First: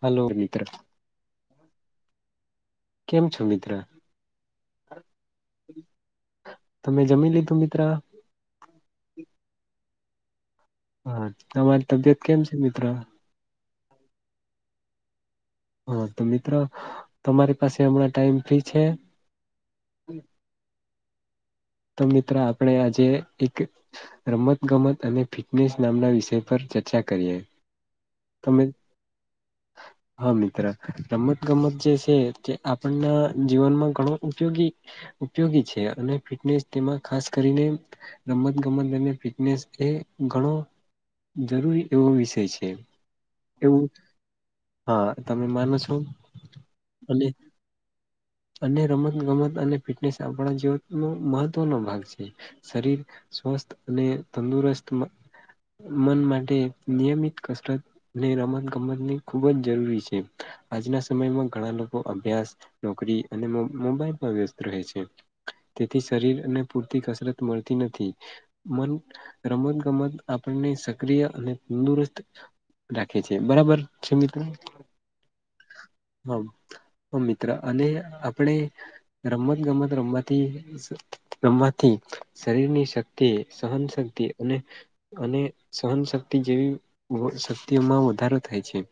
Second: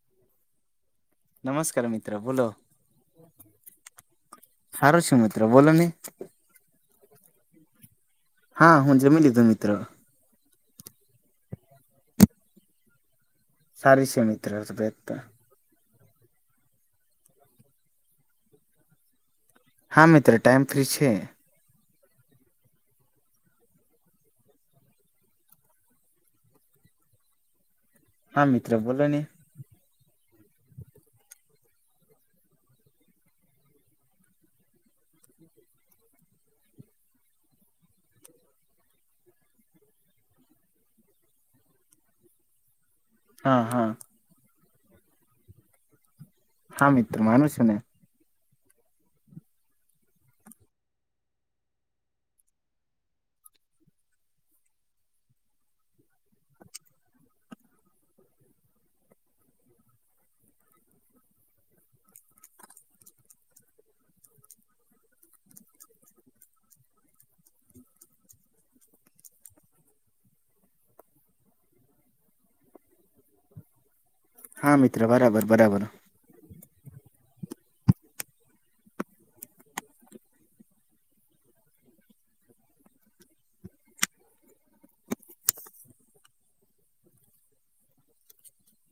Hello મિત્ર નમસ્કાર મિત્રો બોલો કેમ છો મિત્ર હારું છું મિત્રો બોલો ની તમે જમી લીધું મિત્ર? હા હું જમી લીધું મિત્ર [unintelligible] તમારી તબિયત કેમ છે મિત્ર સારીછ છે મીત્રો રહે બે તો. હા તો મિત્રો તમારી પાસે હમણાં ટાઈમ ફી છે. હા મિત્ર ટાઈમ ફ્રી છે. તો મિત્ર આપણે આજે એક રમત ગમત અને ફિટનેસ નામના વિષય પર ચર્ચા કરીએ. હા તમે મિત્ર બોલો ને [unintelligible] હા મિત્ર રમત ગમત જે છે તે આપણ ને જીવનમાં ઘણો ઉપયોગી ઉપયોગી છે અને ફિટનેસ તેમાં ખાસ કરીને રમત ગમત અને ફિટનેસ એ ઘણો જરૂરી એવો વિષય છે. હા એવું હા હા તમે માનો છો હા મિત્ર અને માનુ છું ને અને રમત ગમત અને ફિટનેસ આપણા જીવનો મહત્વનો ભાગ છે. શરીર સ્વસ્થ અને તંદુરસ્ત માં મન માટે નિયમિત કસરત ને રમત ગમત ની ખુબ જ જરૂરી છે આજના સમયમાં ઘણાં લોકો અભ્યાસ નોકરી અને મોં મોબાઈલ પણ વ્યસ્ત રહે છે. તેથી શરીર અને પૂરતી કસરત મળતી નથી. મન રમત ગમત આપણ ને સક્રિય અને તંદુરસ્ત રાખે છે બરાબર છે મિત્ર હા મિત્ર બરાબર બરાબર હા મિત્ર અને આપણે રમત ગમત રમવાથી... રમવાથી શરીરની શક્તિ, સહન શક્તિ અને અને સહન શક્તિ જેવી શક્તિઓમાં વધારો થાય છે.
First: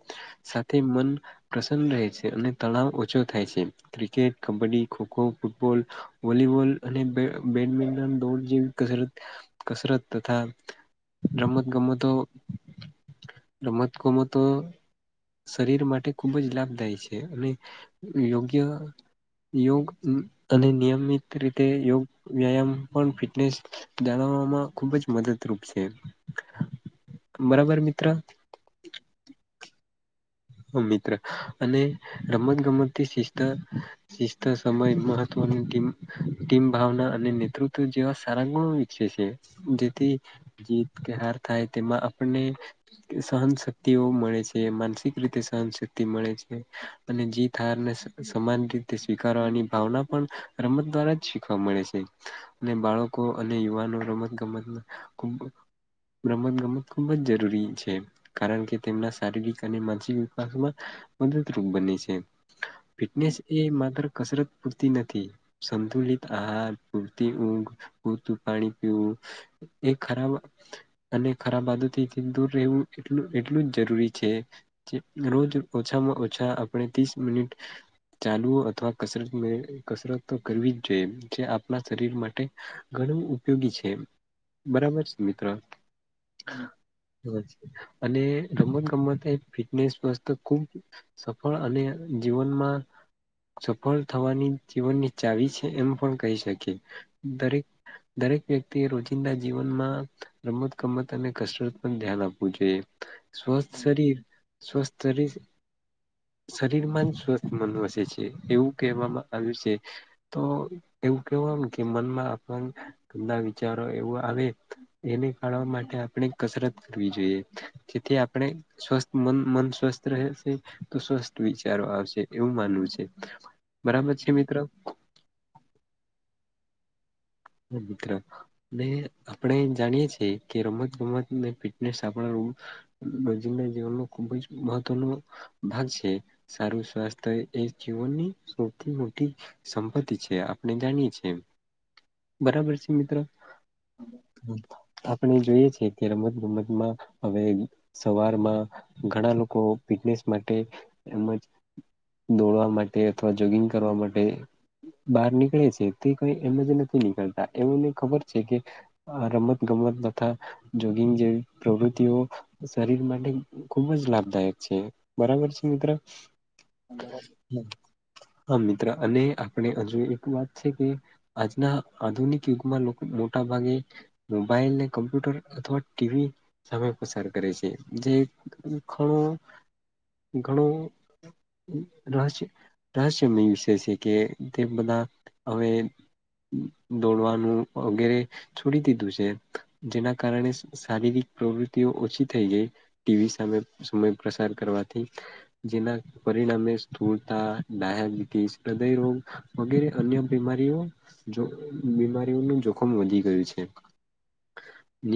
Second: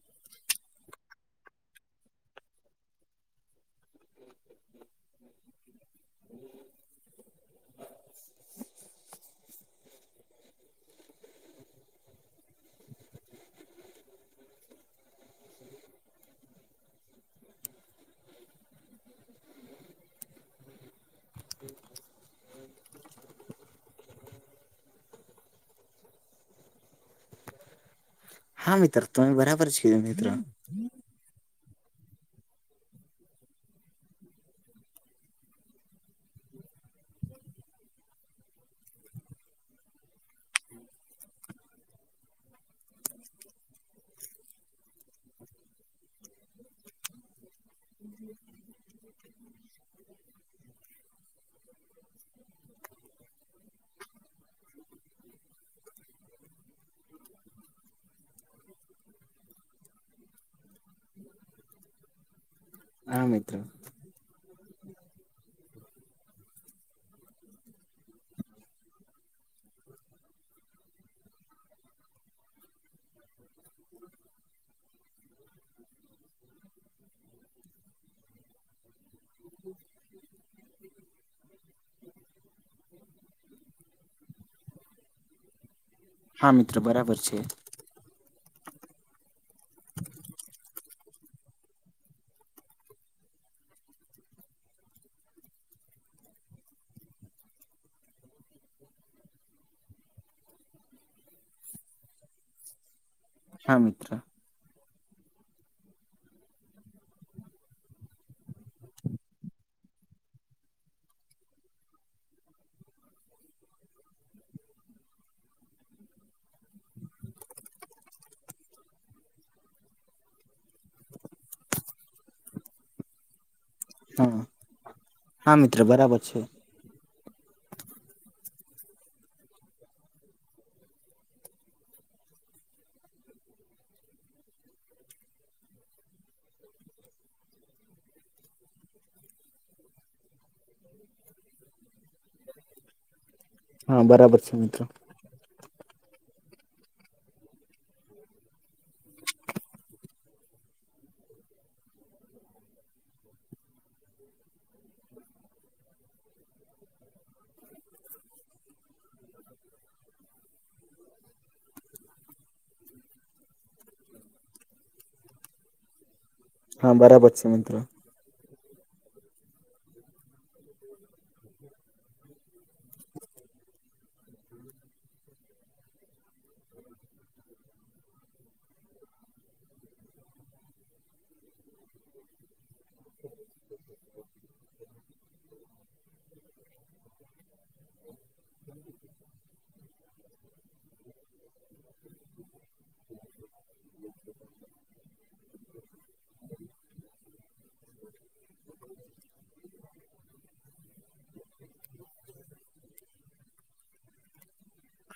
સાથે મન પ્રસન્ન રહે છે અને તણાવ ઓછો થાય છે. Cricket, kabaddi, kho kho, football volleyball અને બે બેડમિન્ટન, દોડ જેવી કહરત કસરત તથા રમત ગમતો રમત ગમ તો શરીર માટે ખૂબ જ લાભદાયી છે અને યોગ્ય યોગ અને નિયમિત રીતે યોગ વ્યાયામ પણ ફિટનેસ જાણવા માં ખુબ જ મદદરૂપ છે બરાબર મિત્ર હા મિત્ર તમે બરાબર છે મિત્ર હમ્મ મિત્ર અને રમત ગમત થી [inaudible] શિસ્ત સમય મહત્વની ટીમ ટીમ ભાવના અને નેતૃત્વ જેવા સારા ગુણો વિકસે છે જેથી જીત કે હાર થાય તેમાં આપણને સહન શક્તિઓ મળે છે માનસિક રીતે સહનશક્તિ મળે છે અને જીત હારને સમાન રીતે સ્વીકારવાની ભાવના પણ રમત દ્વારા જ શીખવા મળે છે અને બાળકો અને યુવાનો રમત ગમત માં [unintelligible] રમત ગમત ખુબ જ જરૂરી છે કારણ કે તેમના શારીરિક અને માનસિક વિકાસમાં મદદરૂપ બને છે હા ફિટનેસ મિત્ર એ માત્ર કસરત પૂરતી નથી, સંતુલિત આહાર પૂરતી ઊંઘ. પૂરતું પાણી પીવું, એ ખરાબ અને ખરાબ આદતથી દૂર રહેવું એટલુ એટલું જ જરૂરી છે. જે રોજ ઓછામાં ઓછા આપણે ત્રીસ મિનિટ. ચાલવું અથવા કસરત મ, કસરત તો કરવી જ જોઈએ જે આપણા શરીર માટે ઘણું ઉપયોગી છે, બરાબર છે મિત્ર, હા મિત્ર બરાબર છે. અને રમત ગમત એ ફિટનેસ [unintelligible] ખુબ સફળ અને જીવનમાં સફળ થવાની જીવનની ચાવી છે એમ પણ કહી શકીએ દરેક દરેક વ્યક્તિએ રોજિંદા જીવનમાં રમત ગમત અને કસરત પર ધ્યાન આપવું જોઈએ. સ્વસ્થ હા મિત્ર શરીર, સ્વસ્થ શરીર શરીર માં જ સ્વસ્થ મન વસે છે એવું કહેવામાં આવ્યું છે. તો એવું કેવાયને કે મનમાં આપણ ગંદા વિચારો એવું આવે એને કાઢવા માટે આપણે કસરત કરવી જોઈએ. જેથી આપણે સ્વસ્થ મન, મન સ્વસ્થ રહે છે. તો સ્વસ્થ વિચારો આવશે એવું માનવું છે, બરાબર છે હા મિત્ર હા મિત્ર બરાબર છે. [unintelligible] ને આપણે જાણીએ છીએ કે રમત ગમત ને ફિટનેસ આપણે રો જિંદા જીવનનું ખૂબ જ મહત્વનો ભાગ છે. સારું સ્વાસ્થ્ય એ જીવનની સૌથી મોટી સંપત્તિ છે, આપણે જાણીએ છીએ. બરાબર છે મિત્ર. હા બરાબર છે મિત્ર. આપણે જોઈએ છે કે રમત ગમતમાં હવે, સવારમાં ઘણા લોકો ફિટનેસ માટે એમજ દોડવા માટે અથવા જોગિંગ કરવા માટે, બહાર નીકળે છે તે કંઈ એમ જ નથી નીકળતા એમને ખબર છે કે, આ રમત ગમત તથા જોગિંગ જેવી પ્રવૃતિઓ, શરીર માટે ખુબ જ લાભદાયક છે, બરાબર છે મિત્ર. હા બરાબર છે મિત્ર. હા મિત્ર અને આપણે હજુ એક વાત છે કે આજના આધુનિક યુગમાં લોકો મોટા ભાગે મોબાઈલ ને કમ્પ્યુટર અથવા ટીવી, સમય પસાર કરે છે જે ઘણો ઘણો, રહસ્ય રહસ્યમય વિષય છે કે તે બધા હવે, દોડવાનું વગેરે છોડી દીધું છે જેના કારણે સ શારીરિક પ્રવૃતિઓ ઓછી થઈ જાય ટીવી સામે સમય પ્રસાર કરવાથી. જેના પરિણામે સ્થૂળતા, ડાયાબિટીસ, હૃદય રોગ, વગેરે અન્ય બીમારીઓ. જો બીમારીઓનું જોખમ વધી ગયું છે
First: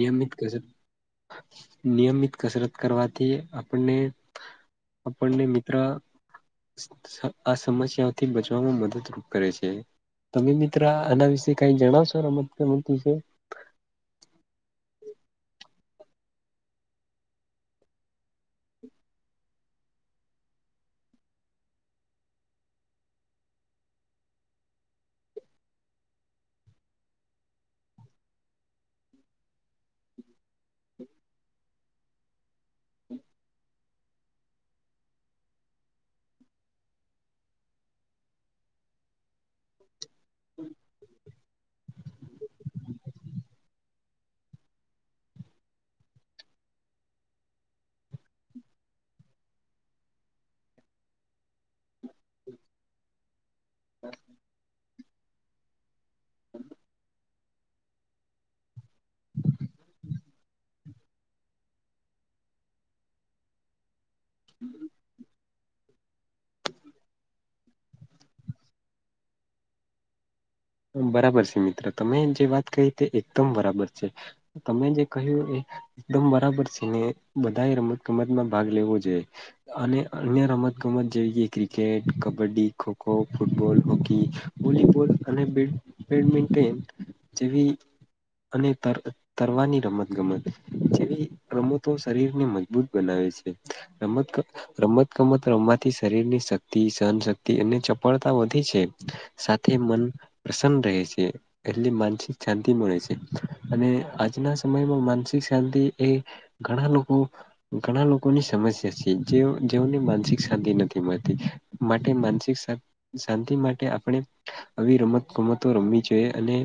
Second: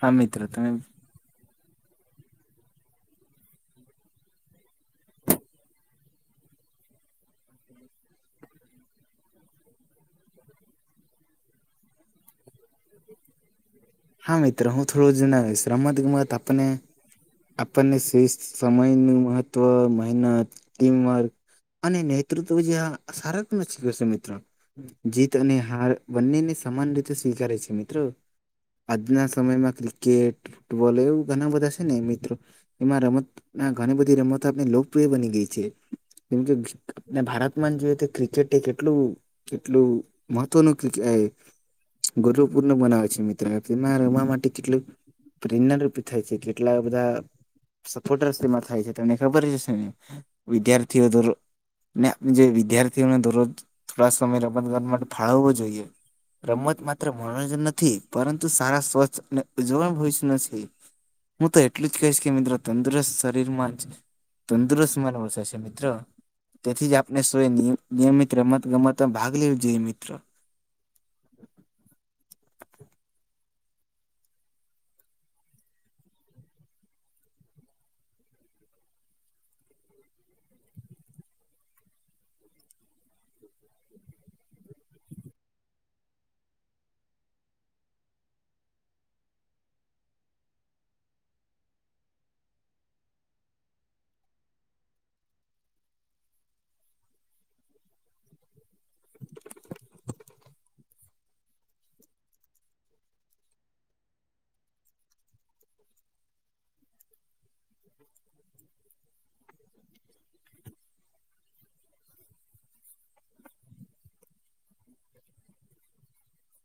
હા મિત્ર કસર તમે નિયમિત કસરત કરવાથી આપણને, આપણ ને મિત્ર સમ સમ અસમસયા ઓથી બચવામાં મદદરૂપ કરે છે તમે મિ મિત્ર આના વિશે કઈ જણાવસો રમત ગમત વિશે હા મિત્ર હું થોડું જણાવિસ રમત ગમત આપણ ને આપણને શ્રેષ્ઠ સમય નું મહત્વ મહેનત ટીમ વર્ક અને નેતૃત્વ જયા સારાતમ શીખવે છે મિત્ર જીત અને હાર બંને ને સમાન રીતે સ્વીકારે છે મિત્રો આજના સમયમાં ક્રિકેટ ફૂટબોલ એવું ઘણા બધા છે, ને મિત્રો એમાં રમત ના ઘણી બધી રમતો આપણે લોકપ્રિય બની ગઈ છે, જેમકે આપણે ભારતમાં જ જોઈએ તો ક્રિકેટ એ કેટલું કેટલું મહત્વનું ક્રિક એ ગુરૂપૂર્ણ બનાવે છે, મિ મિત્ર તેમાં રમવા માટે કેટલું પ્રેરણા રૂપી થાય છે, કેટલા બધા સપોર્ટર્સ તેમાં થાય છે, તને ખબર છે વિદ્યાર્થીઓ તો [unintelligible] ને જે વિદ્યાર્થીઓને દર રોજ થોડા સમય રમત ગમત માટે ફાળવો જોઈએ રમત માત્ર મનોરંજન નથી પરંતુ સારા સ્વચ્છ અને ઉજ્જવળ ભવિષ્ય છે. હું તો એટલું જ કહીશ કે મિત્રો તંદુરસ્ત શરીર માં જ તંદુરસ્ત મનંવ શ છે મિત્ર તેથી જ આપણે સવ્ નિયમિત રમત ગમત માં ભાગ લેવું જોઈએ મિત્ર હ બરાબર છે, મિત્ર તમે જે વાત કહી તે એકદમ બરાબર છે. તમે જે કહ્યું એ એકદમ બરાબર છે ને બધા એ રમત ગમતમાં ભાગ લેવો જોઈએ અને અન્ય રમત ગમત જેવી કે cricket, kabaddi, kho kho, football, hockey volleyball અને બેડ બેડમિન્ટન જેવી અને તર તરવાની રમત ગમત જેવી રમતો શરીરને મજબૂત બનાવે છે. રમત ગ રમત ગમત રમવાથી શરીર ની શક્તિ સહનશક્તિ અને ચપળતા વધે છે. સાથે મન પ્રંસન્ન રહે છે. એટલે માનસિક શાંતિ મળે છે, અને આજના સમયમાં માનસિક શાંતિ એ ઘણા લોકો ઘણા લોકોની સમસ્યા છે, જે જેઓને માનસિક શાંતિ નથી મળતી માટે માનસિક શાંન શાંતિ માટે આપણે આવી રમત રમતો રમવી જોઈ એ અને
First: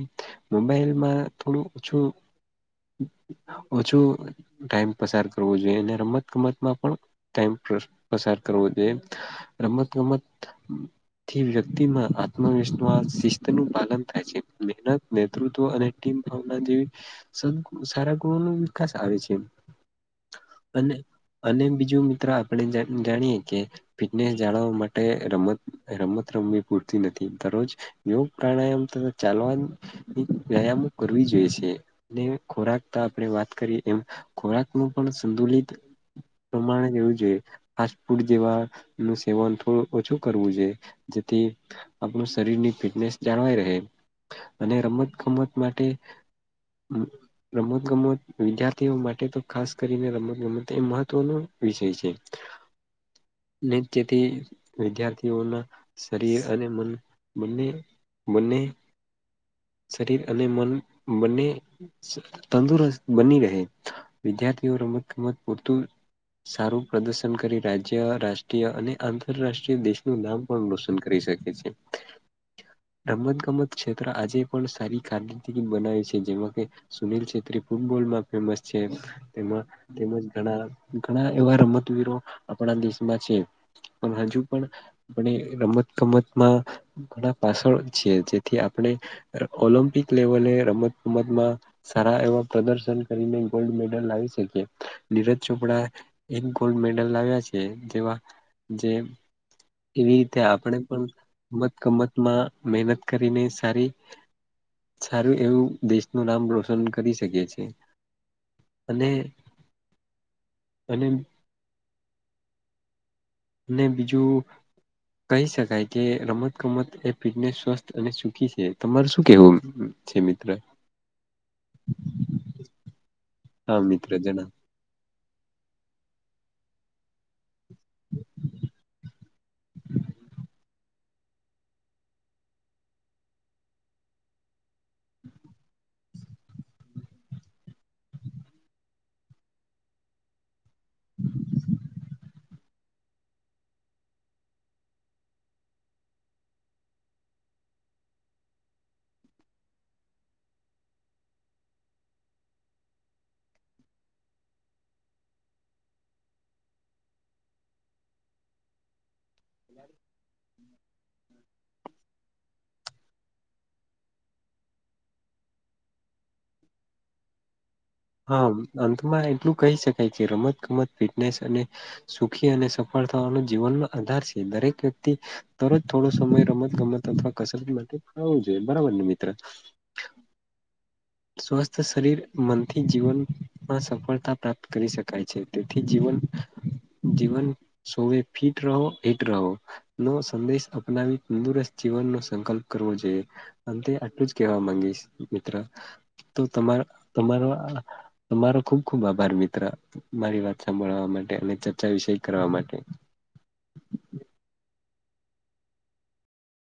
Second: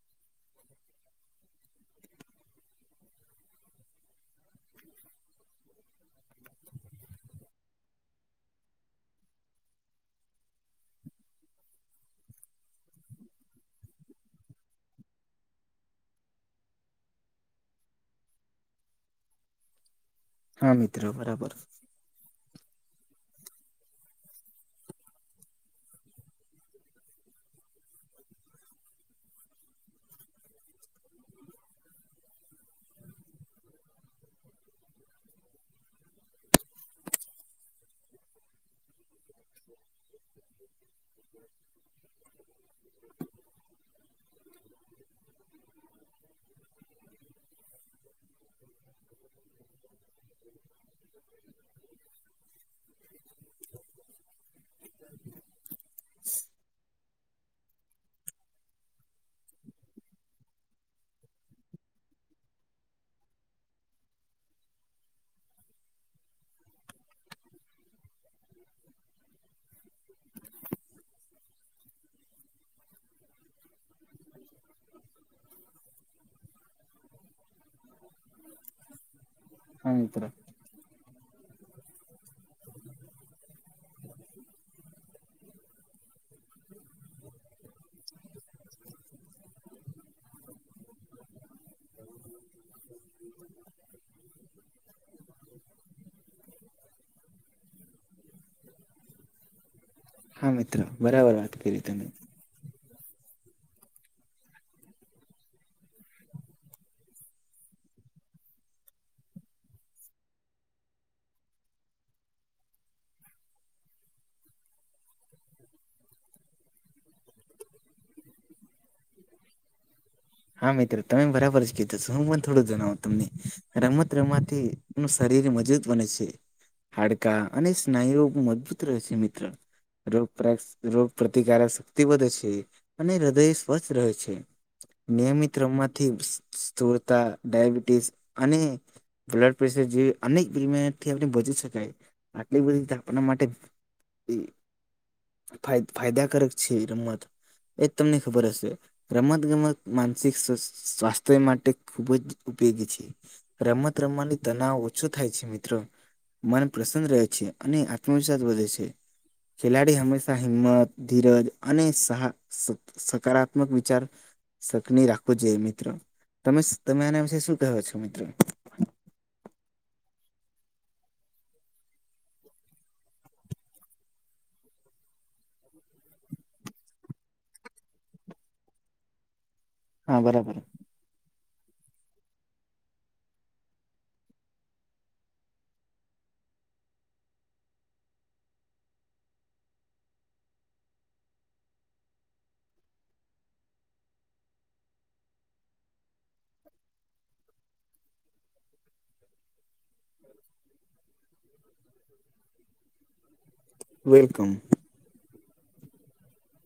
મોબાઈલ માં થોડું ઓછું ઓછું ટાઈમ પસાર કરવો જોઈએ અને રમત ગમતમાં પણ ટાઈમ પસા પસાર કરવો જોઈએ રમત ગમત થી વ્યક્તિમાં આત્મવિશ્વાસ તેનું પાલન થાય છે મહેનત, નેતૃત્વ અને ટીમ ભાવના જેવી સંન સારા ગૃહો નો વિકાસ આવે છે. હા અને મિત્રો બરાબર અને બીજું મિત્ર આપણે જાણ જાણીએે કે ફિટનેસ જાળવવા માટે રમત રમત રમવી પૂરતી નથી દરો જ યોગ પ્રાણાયામ તથા ચાલવાની વ્યાયામો કરવી જોઈ એ છે. ને ખોરાક તો આપણે વાત કરીએ એમ ખોરાક નું પણ સંતુલિત પ્રમાણે લેવું જોઈએ ફાસ્ટ ફૂડ જેવા નું સેવન થોડું ઓછું કરવું જોઈએ જેથી આપણું શરીર ની ફિટનેસ જાળવાઈ રહે અને રમત ગમત માટે રમત ગમત વિદ્યાર્થીઓ માટે તો ખાસ કરીને રમત ગમત એ મહત્વનો વિષય છે, નિત્યથી વિદ્યાર્થીઓના શરીર અને મન બંને બંને શરીર અને મન બંને તંદુરસ્ત બની રહે વિદ્યાર્થીઓ રમત ગમત પૂરતું સારું પ્રદર્શન કરી રાજ્ય રાષ્ટ્રીય અને આંતરરાષ્ટ્રીય દેશનું નામ પણ રોશન કરી શકે છે રમત ગમત ક્ષેત્ર આજે પણ સારી કારકિરદી બનાવે છે જેમાં કે સુનીલ છેત્રી ફૂટબોલમાં ફેમસ છે તેમાં હા તેમજ મિત્રો ઘણા ઘણા એવા રમતવીરો આપણા દેશમાં છે પણ હજુ પણ આપણે રમત ગમતમાં ઘણા પાછળ છે જેથી આપણે ઓલમ્પિક લેવલે રમત ગમતમાં સારા એવા પ્રદર્શન કરીને ગોલ્ડ મેડલ લાવી શકી નીરજ ચોપડા એક ગોલ્ડ મેડલ લાવ્યા છે જેવા જે એવી રીતે હા આપણે મિત્રો પણ બરાબર વાત રમત કરી તમે ગમતમાં મહેનત કરીને સારી સારું એવું દેશનું નામ રોશન કરી શકયે છે અને અને અને બીજું કહી શકાય કે રમત ગમત એ ફિટનેસ સ્વસ્થ અને સુખી છે તમાર શું કેવું? છે મિત્ર હા મિત્રો તમે બરાબર જ કીધો છ હું પણ થોડું જણાવો તમને હા મિત્ર રમત જણાવ રમાંતી પણું શરીર મજબૂત બને છે હાડ અને સ્નાયુઓ મજબૂત રહે છે મિત્ર રોગક્ષ રોગ પ્રતિકારક શક્તિ વધે છે અને હૃદય સ્વસ્થ રહે છે નિયમિત રમમાંથી સ્થૂરતા ડાયાબિટીસ અને બ્લડ [unintelligible] અનેકથી [unintelligible] આપને બચી શકાય આટલી બધીપ આપના માટે [inaudible] ફાયદાકારક છે રમત એજ તમને ખબર હશે રમત ગમત માનસિક સ્વાસ્થ્ય માટે ખૂબ જ ઉપયોગી છે રમત રમવાની તનાવ ઓછો થાય છે મિત્ર મન રહે છે અને આત્મવિશ્વાસ વધે છે ખેલાડી હંમેશા હિંમત ધીરજ અને સાહા સકારાત્મક વિચાર સકની રાખવું જોઈએ મિત્ર તમે તમે આના વિશે શું [unintelligible] હા અંતમાં એટલું કહી શકાય કે રમત ગમત ફિટનેસ અને સુખી અને સફળ થવાનો જીવનનો આધાર છે દરેક વ્યક્તિ તરજ થોડો સમય રમત ગમત અથવા કસરત માટે આવું જોઈએ બરાબર ને મિત્ર હા બરાબર સ્વસ્થ શરીર મનથી જીવન માં સફળતા પ્રાપ્ત કરી શકાય છે તેથી જીવન જીવન સોવે ફિટ રહો હિટ રહો નો સંદેશ અપનાવી તંદુરસ્ત જીવનનો સંકલ્પ કરવો જોઈએ અંતે આટલું જ કેહેવા માંગીશ મિત્ર તો તમા તમારો તમારો ખુબ ખુબ આભાર મિત્ર મારી વાત સાભળવા માટે અને ચર્ચા વિષય કરવા માટે વેલકમ